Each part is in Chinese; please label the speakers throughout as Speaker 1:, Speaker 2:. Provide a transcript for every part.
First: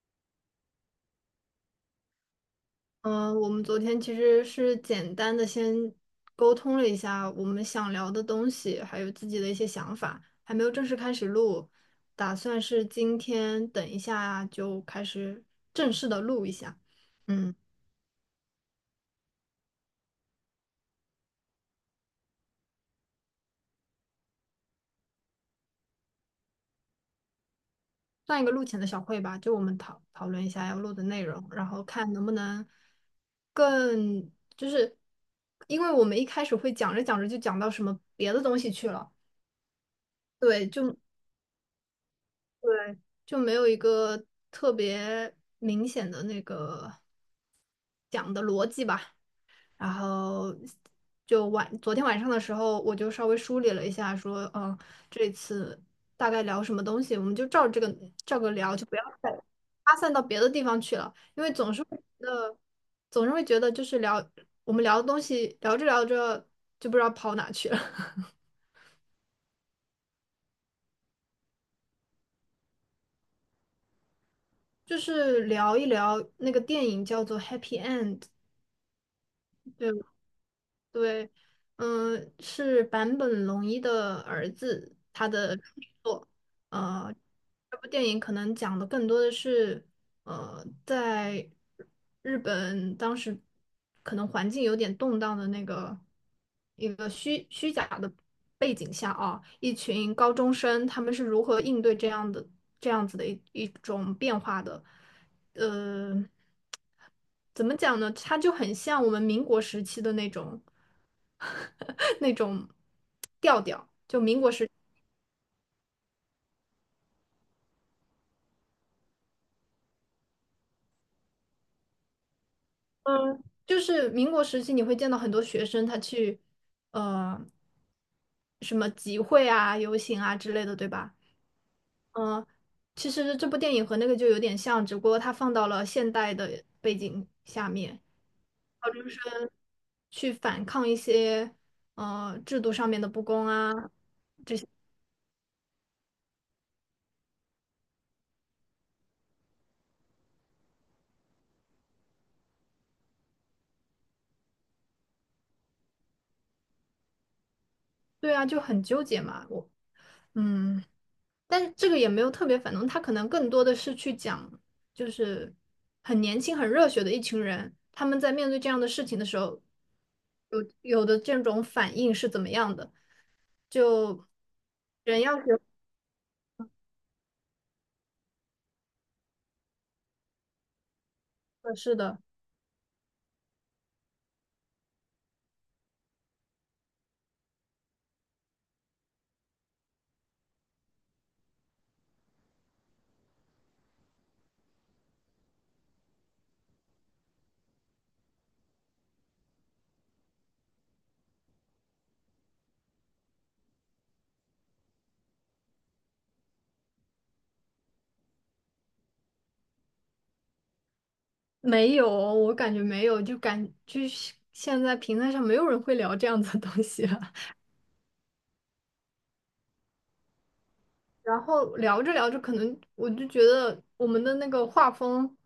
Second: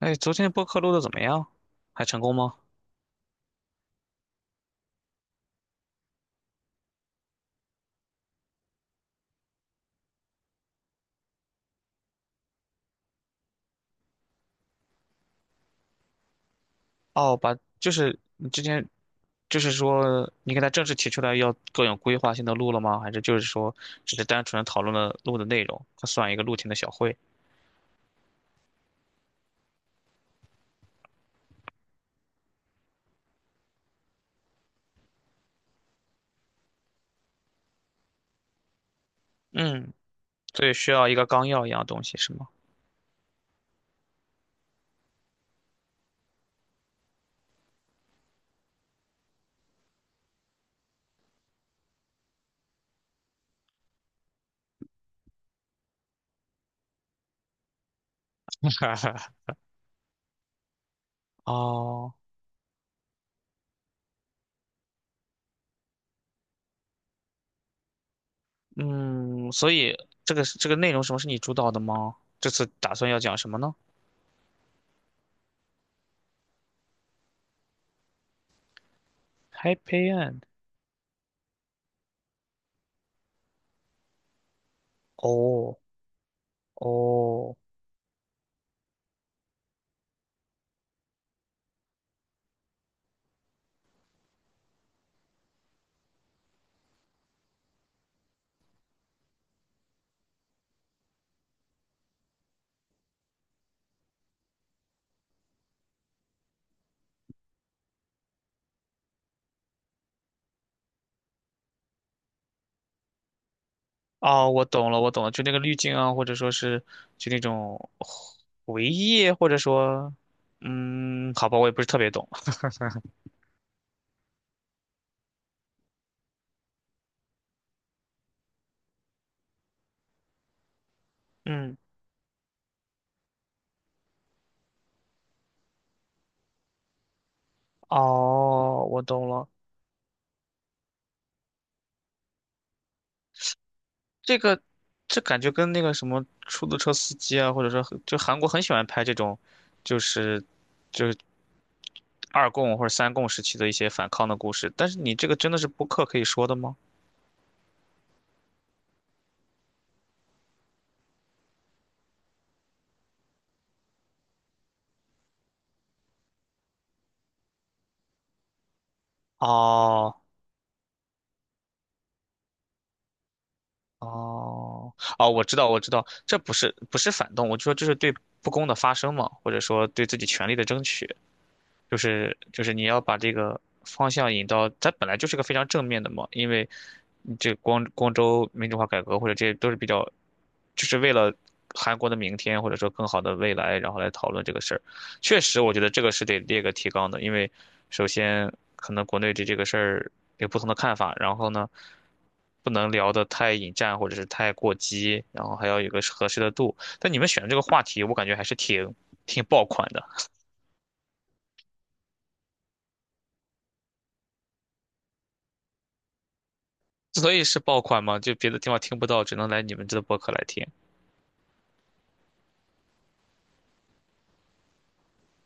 Speaker 1: 哎，昨天播客录的怎么样？还成功吗？
Speaker 2: 嗯，我们昨天其实是简单的先沟通了一下我们想聊的东西，还有自己的一些想法，还没有正式开始录，打算是今天等一下就开始正式的录一下。
Speaker 1: 哦，
Speaker 2: 嗯，
Speaker 1: 把就是你之前就是说你给他正式提出来要更有规划性的录了吗？还是就是说只是单纯讨论了录的内容，它算一个录前的小会？
Speaker 2: 算一个录前的小会吧，就我们讨论一下要录的内容，然后看能不能更就是，因为我们一开始会讲着讲着就讲到什么别的东西去了。
Speaker 1: 嗯，
Speaker 2: 对，
Speaker 1: 所以需
Speaker 2: 就
Speaker 1: 要一个纲要一样的东西是吗？
Speaker 2: 对，就没有一个特别明显的那个讲的逻辑吧。然后昨天晚上的时候，我就稍微梳理了一下，说，嗯，这次大概聊什么东西，我们就照这个照个聊，就不要再 发散到别的地方去了，因为总是会觉
Speaker 1: 哦，
Speaker 2: 得，总是会觉得就是聊我们聊的东西，聊着聊着就不知道跑哪去了。
Speaker 1: 嗯，所以这个内容什么是你主导的吗？这次打算要讲什么呢
Speaker 2: 就是聊一聊那个电影叫做《Happy End》，对。
Speaker 1: ？Happy End。
Speaker 2: 对，是坂本龙一的儿子，他的处
Speaker 1: 哦
Speaker 2: 女作。呃，
Speaker 1: 哦，
Speaker 2: 这部电影可能讲的更多的是，呃，在日本当时可能环境有点动荡的那个一个虚假的背景下啊，一群高中生他们是如何应对这样的这样子的一种变化的。呃，怎么讲呢？它就很像我们民国时期的那种 那种调调。
Speaker 1: 哦，我懂了，我懂了，就那个滤镜啊，或者说是就那种回忆，或者说，嗯，好吧，我也不是特别懂。
Speaker 2: 嗯，就是民国时期，你会见到很多学生他去呃什么集会啊、游行啊之类的，对吧？
Speaker 1: 嗯，
Speaker 2: 嗯、其实这部电影和那个就有点像，只不过它放到了现代的背景下面
Speaker 1: 哦，我懂了，
Speaker 2: 去反抗一些呃制度上面的不公啊。
Speaker 1: 这个这感觉跟那个什么出租车司机啊，或者说很就韩国很喜欢拍这种，就是就是二共或者三共时期的一些反抗的故事。但是你这个真的是播客可以说的吗？
Speaker 2: 对啊，就很纠结嘛。我嗯。但是这个也没有特别反动，他可能更多的是去讲，就是很年轻、很热血的一群人，他们在面对这样的事情的时候，
Speaker 1: 哦，
Speaker 2: 有的这种反应是怎么样的？就
Speaker 1: 哦，
Speaker 2: 人
Speaker 1: 哦，
Speaker 2: 要
Speaker 1: 我知
Speaker 2: 学
Speaker 1: 道，我知道，这不是反动，我就说这是对不公的发声嘛，或者说对自己权利的争取。
Speaker 2: 合适
Speaker 1: 就
Speaker 2: 的，
Speaker 1: 是就是你要把这个方向引到，它本来就是个非常正面的嘛，因为这光州民主化改革或者这些都是比较，就是为了韩国的明天或者说更好的未来，然后来讨论这个事儿。确实，我觉得这个是得列个提纲的，因为首先可能国内对这个事儿有不同的看法，然后呢。不能聊得太引战或者是太过激，然后还要有个合适的度。但你们选的这个话题，我感觉还是挺爆款的。
Speaker 2: 没有，我感觉没有，就感就是现在平台上没有人会聊这样子的东西了。
Speaker 1: 所以是爆款嘛？就别的地方听不到，只能来你们这的播客来听。
Speaker 2: 然后聊着聊着，可能我就觉得我们的那个画风，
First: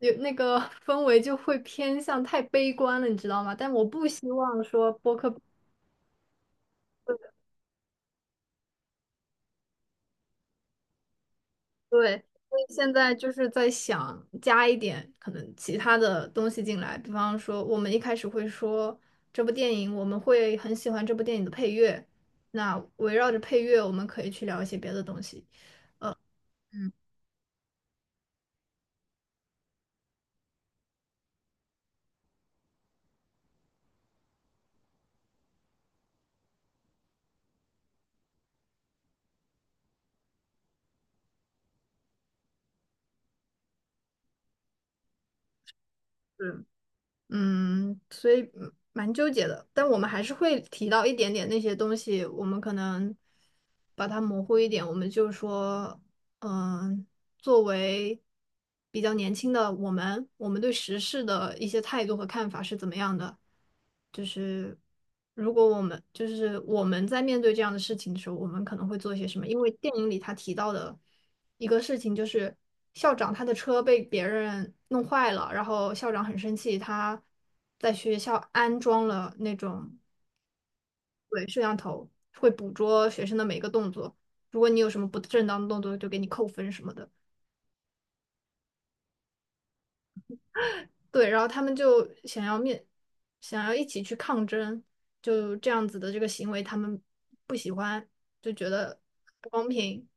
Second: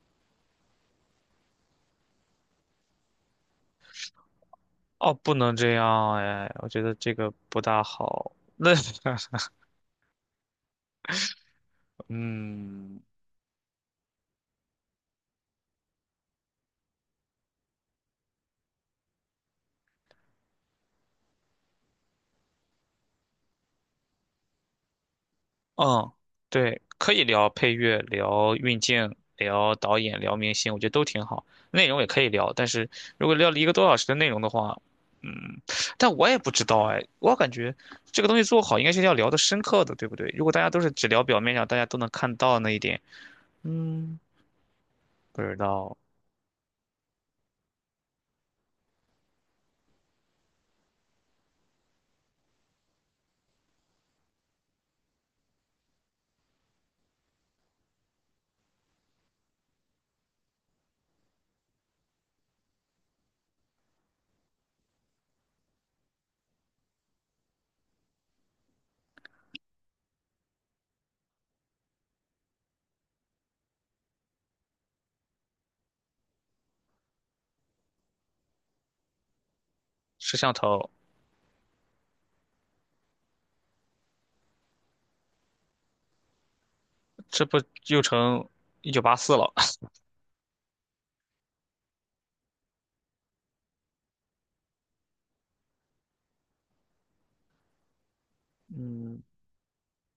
Speaker 2: 有那个 氛围就会偏向太悲观了，你知道吗？但我不希望说
Speaker 1: 哦，
Speaker 2: 播
Speaker 1: 不
Speaker 2: 客，
Speaker 1: 能这样哎，我觉得这个不大好。那
Speaker 2: 对，所以现
Speaker 1: 嗯
Speaker 2: 在就是在想加一点可能其他的东西进来，比方说我们一开始会说这部电影，我们会很喜欢这部电影的配乐，那围绕着配乐，我们可以去聊一些别的东西。
Speaker 1: 嗯，对，可以聊配乐，聊运镜，聊导演，聊明星，我觉得都挺好。内容也可以聊，但是如果聊了一个多小时的内容的话，嗯，但我也不知道哎，我感觉这个东西做好应该是要聊的深刻的，对不对？如果大家都是只聊表面上，大家都能看到那一点，嗯，不知道。
Speaker 2: 嗯。嗯，所以嗯蛮纠结的，但我们还是会提到一点点那些东西，我们可能把它模糊一点，我们就说，嗯，作为比较年轻的我们，我们对时事的一些态度和看法是怎么样的？就是如果我们就是我们在面对这样的事情的时候，我们可能会做些什么？因为电影里他提到的一个事情，就是校长他的车被别人弄坏了，然后校长很生气，他在学校安装了那种
Speaker 1: 摄像头。
Speaker 2: 对摄像头，会捕捉学生的每一个动作，如果你有什么不正当的动作，就给你扣分什么的。
Speaker 1: 这不又成1984了？
Speaker 2: 对，然后他们就想要一起去抗争，就这样子的这个行为，他们不喜欢，就觉得
Speaker 1: 嗯，
Speaker 2: 不公平。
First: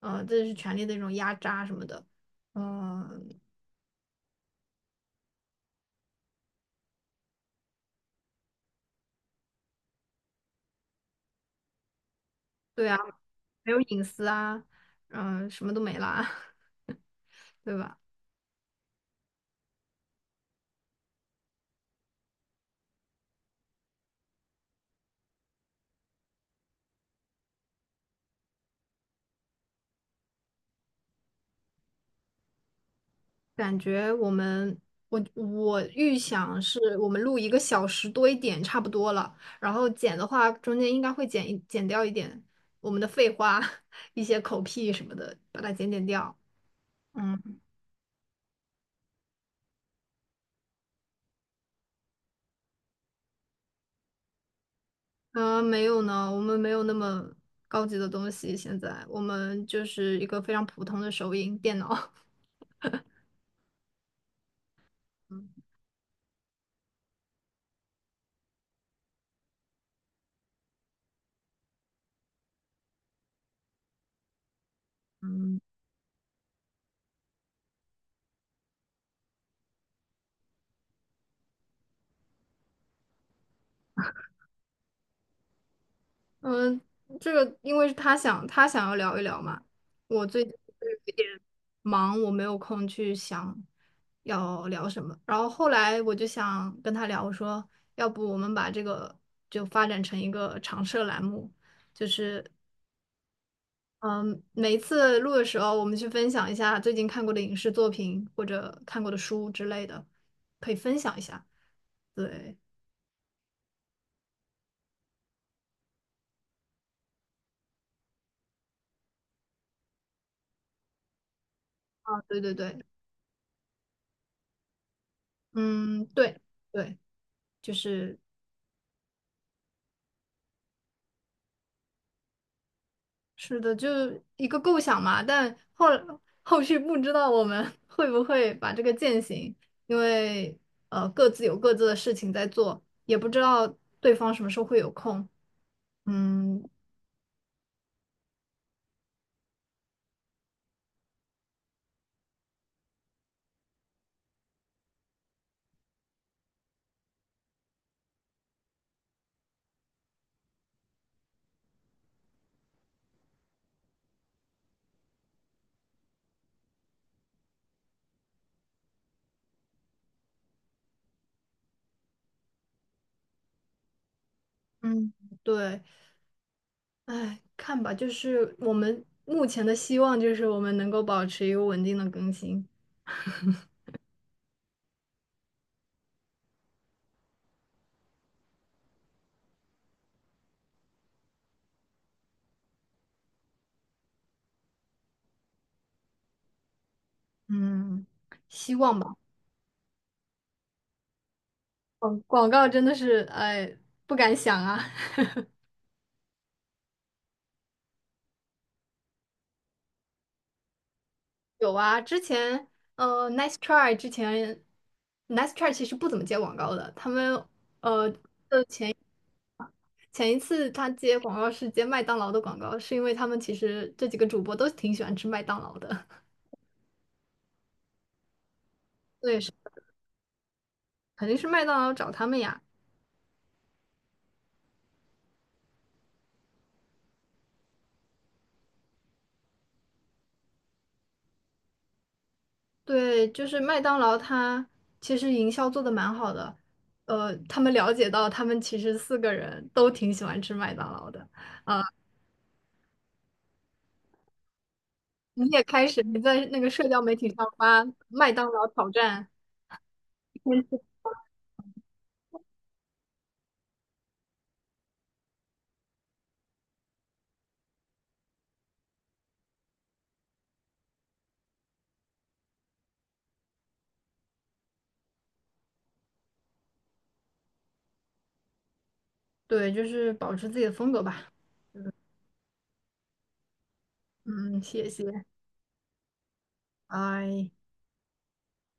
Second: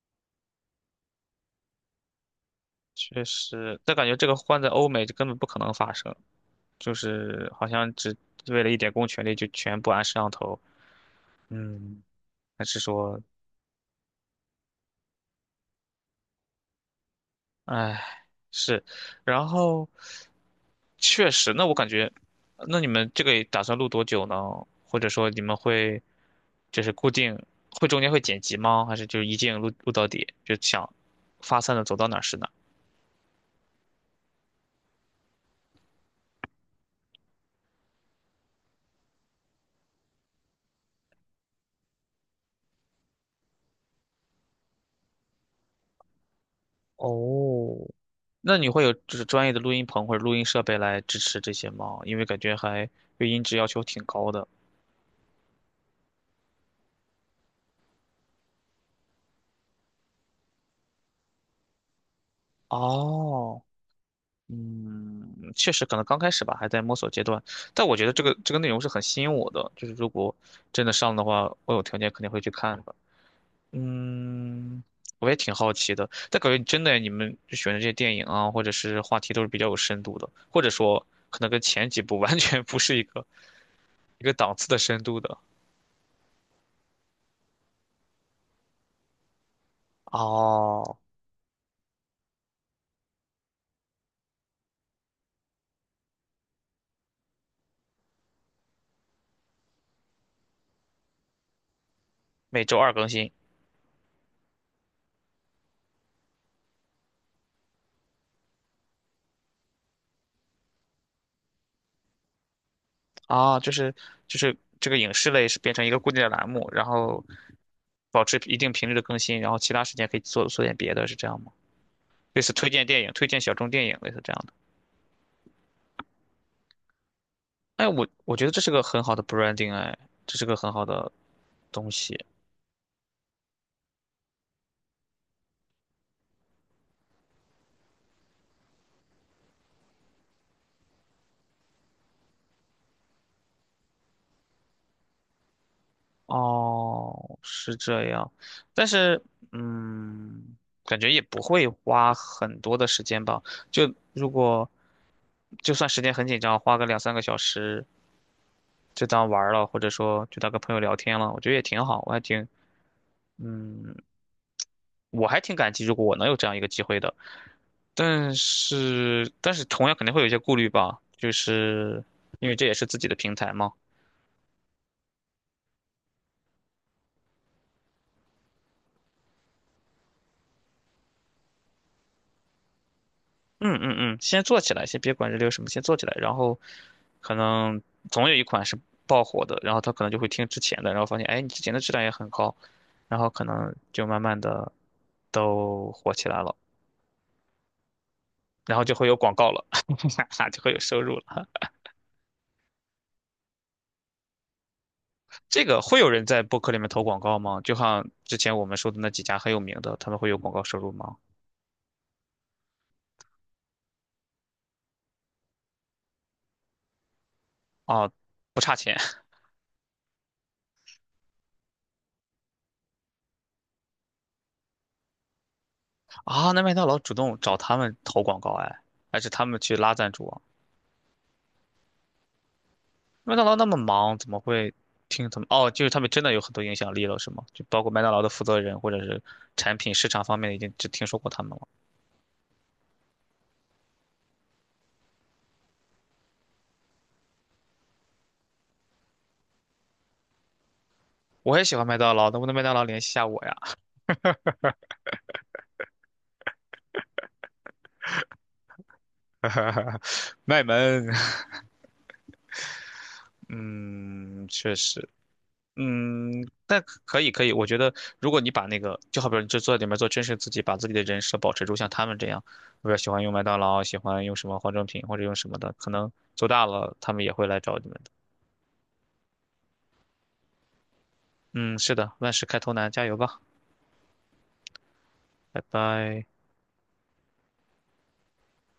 Speaker 2: 这是权力的一种压榨什么的。
Speaker 1: 确
Speaker 2: 嗯，
Speaker 1: 实，但感觉这个换在欧美就根本不可能发生，就是好像只为了一点公权力就全部安摄像头。嗯，还是
Speaker 2: 对啊，
Speaker 1: 说，
Speaker 2: 没有隐私啊，嗯，什么都没啦，对吧？
Speaker 1: 哎，是，然后确实，那我感觉，那你们这个打算录多久呢？或者说你们会就是固定会中间会剪辑吗？还是就一镜录录到底，就想发散的走到哪儿是哪儿？
Speaker 2: 感觉我们，我预想是我们录一个小时多一点差不多了，然后剪的话中间应该会剪掉一点我们的废话，一些口癖什么的，把它剪掉。嗯。
Speaker 1: 哦，那你会有就是专业的录音棚或者录音设备来支持这些吗？因为感觉还对音质要求挺高的。
Speaker 2: 没有呢，我们没有那么高级的东西，现在我们就是一个非常普通的手影电脑。
Speaker 1: 哦，嗯，
Speaker 2: 嗯。
Speaker 1: 确实可能刚开始吧，还在摸索阶段。但我觉得这个内容是很吸引我的，就是如果真的上的话，我有条件肯定会去看的。嗯，我也挺
Speaker 2: 嗯，
Speaker 1: 好奇的。但感觉真的你们就选的这些电影啊，或者是话题都是比较有深度的，或者说可能跟前几部 完全不是一个档次的深度的。
Speaker 2: 嗯，这个因为是他想要聊一聊嘛，我最近就
Speaker 1: 哦，
Speaker 2: 是有点忙，我没有空去想要聊什么。然后后来我就想跟他聊，我说要不我们把这个就发展成一个常设栏目，就是
Speaker 1: 每周二更新。
Speaker 2: 嗯，每一次录的时候，我们去分享一下最近看过的影视作品或者看过的书之类的，可以分享一下。对，
Speaker 1: 啊，就是就是这个影视类是变成一个固定的栏目，然后保持一定频率的更新，然后其他时间可以做做点别的，是这样吗？
Speaker 2: 啊，对
Speaker 1: 类似
Speaker 2: 对
Speaker 1: 推
Speaker 2: 对，
Speaker 1: 荐电影、推荐小众电影，类似这样的。
Speaker 2: 嗯，对对，就
Speaker 1: 哎，我
Speaker 2: 是。
Speaker 1: 我觉得这是个很好的 branding，哎，这是个很好的东西。
Speaker 2: 是的，就一个构想嘛，但后续不知道我们 会不会把这个践行，因为呃各自有各自的事情在做，也不知道对方什么时候会有空。嗯，
Speaker 1: 哦，是这样，但是嗯，感觉也不会花很多的时间吧。就如果就算时间很紧张，花个两三个小时，就当玩儿了，或者说就当跟朋友聊天了，我觉得也挺好，我还挺，嗯，我还挺感激，如果我能有这样一个机会的。但是，但是同样肯定会有一些顾虑吧，就是因为这也是自己的平台嘛。
Speaker 2: 嗯，对，哎，看吧，就是我们目前的希望就是我们能够保持一个稳定的更新。
Speaker 1: 嗯嗯嗯，先做起来，先别管这里有什么，先做起来，然后可能总有一款是爆火的，然后他可能就会听之前的，然后发现，哎，你之前的质量也很高，然后可能就慢慢的都火起来了，
Speaker 2: 嗯，希
Speaker 1: 然后就
Speaker 2: 望
Speaker 1: 会有
Speaker 2: 吧。
Speaker 1: 广告了，哈哈就会有收入了。
Speaker 2: 广告真的是，哎，不敢想啊。
Speaker 1: 这个会有人在播客里面投广告吗？就像之前我们说的那几家很有名的，他们会有广告收入吗？
Speaker 2: 有啊，之前Nice Try 之前，Nice Try 其实不怎么接广告的。他们
Speaker 1: 啊，
Speaker 2: 呃，
Speaker 1: 不差钱
Speaker 2: 前一次他接广告是接麦当劳的广告，是因为他们其实这几个主播都挺喜欢吃麦当劳的。
Speaker 1: 啊！那麦当劳主动找他们投广告，哎，还是
Speaker 2: 对，
Speaker 1: 他
Speaker 2: 是
Speaker 1: 们去拉赞助啊？
Speaker 2: 肯定是麦当劳找他们呀。
Speaker 1: 麦当劳那么忙，怎么会听他们？哦，就是他们真的有很多影响力了，是吗？就包括麦当劳的负责人或者是产品市场方面，已经只听说过他们了。
Speaker 2: 对，就是麦当劳，他其实营销做的蛮好的。他们了解到他们其实四个人都挺喜欢吃麦当劳的。
Speaker 1: 我也喜
Speaker 2: 啊、
Speaker 1: 欢麦当劳，能不能麦当劳联系一下我呀？
Speaker 2: 你也开始你在那个社交媒体上发麦当劳挑战。
Speaker 1: 卖萌，嗯，确实。嗯，但可以，我觉得如果你把那个，就好比说你就坐在里面做真实自己，把自己的人设保持住，像他们这样，比如喜欢用麦当劳，喜欢用什么化妆品或者用什么的，可能做大了他们也会来找你们的。
Speaker 2: 对，就是保持自己的风格吧。
Speaker 1: 嗯，是的，万事开头难，加油吧，
Speaker 2: 嗯，谢谢，
Speaker 1: 拜拜。
Speaker 2: 拜。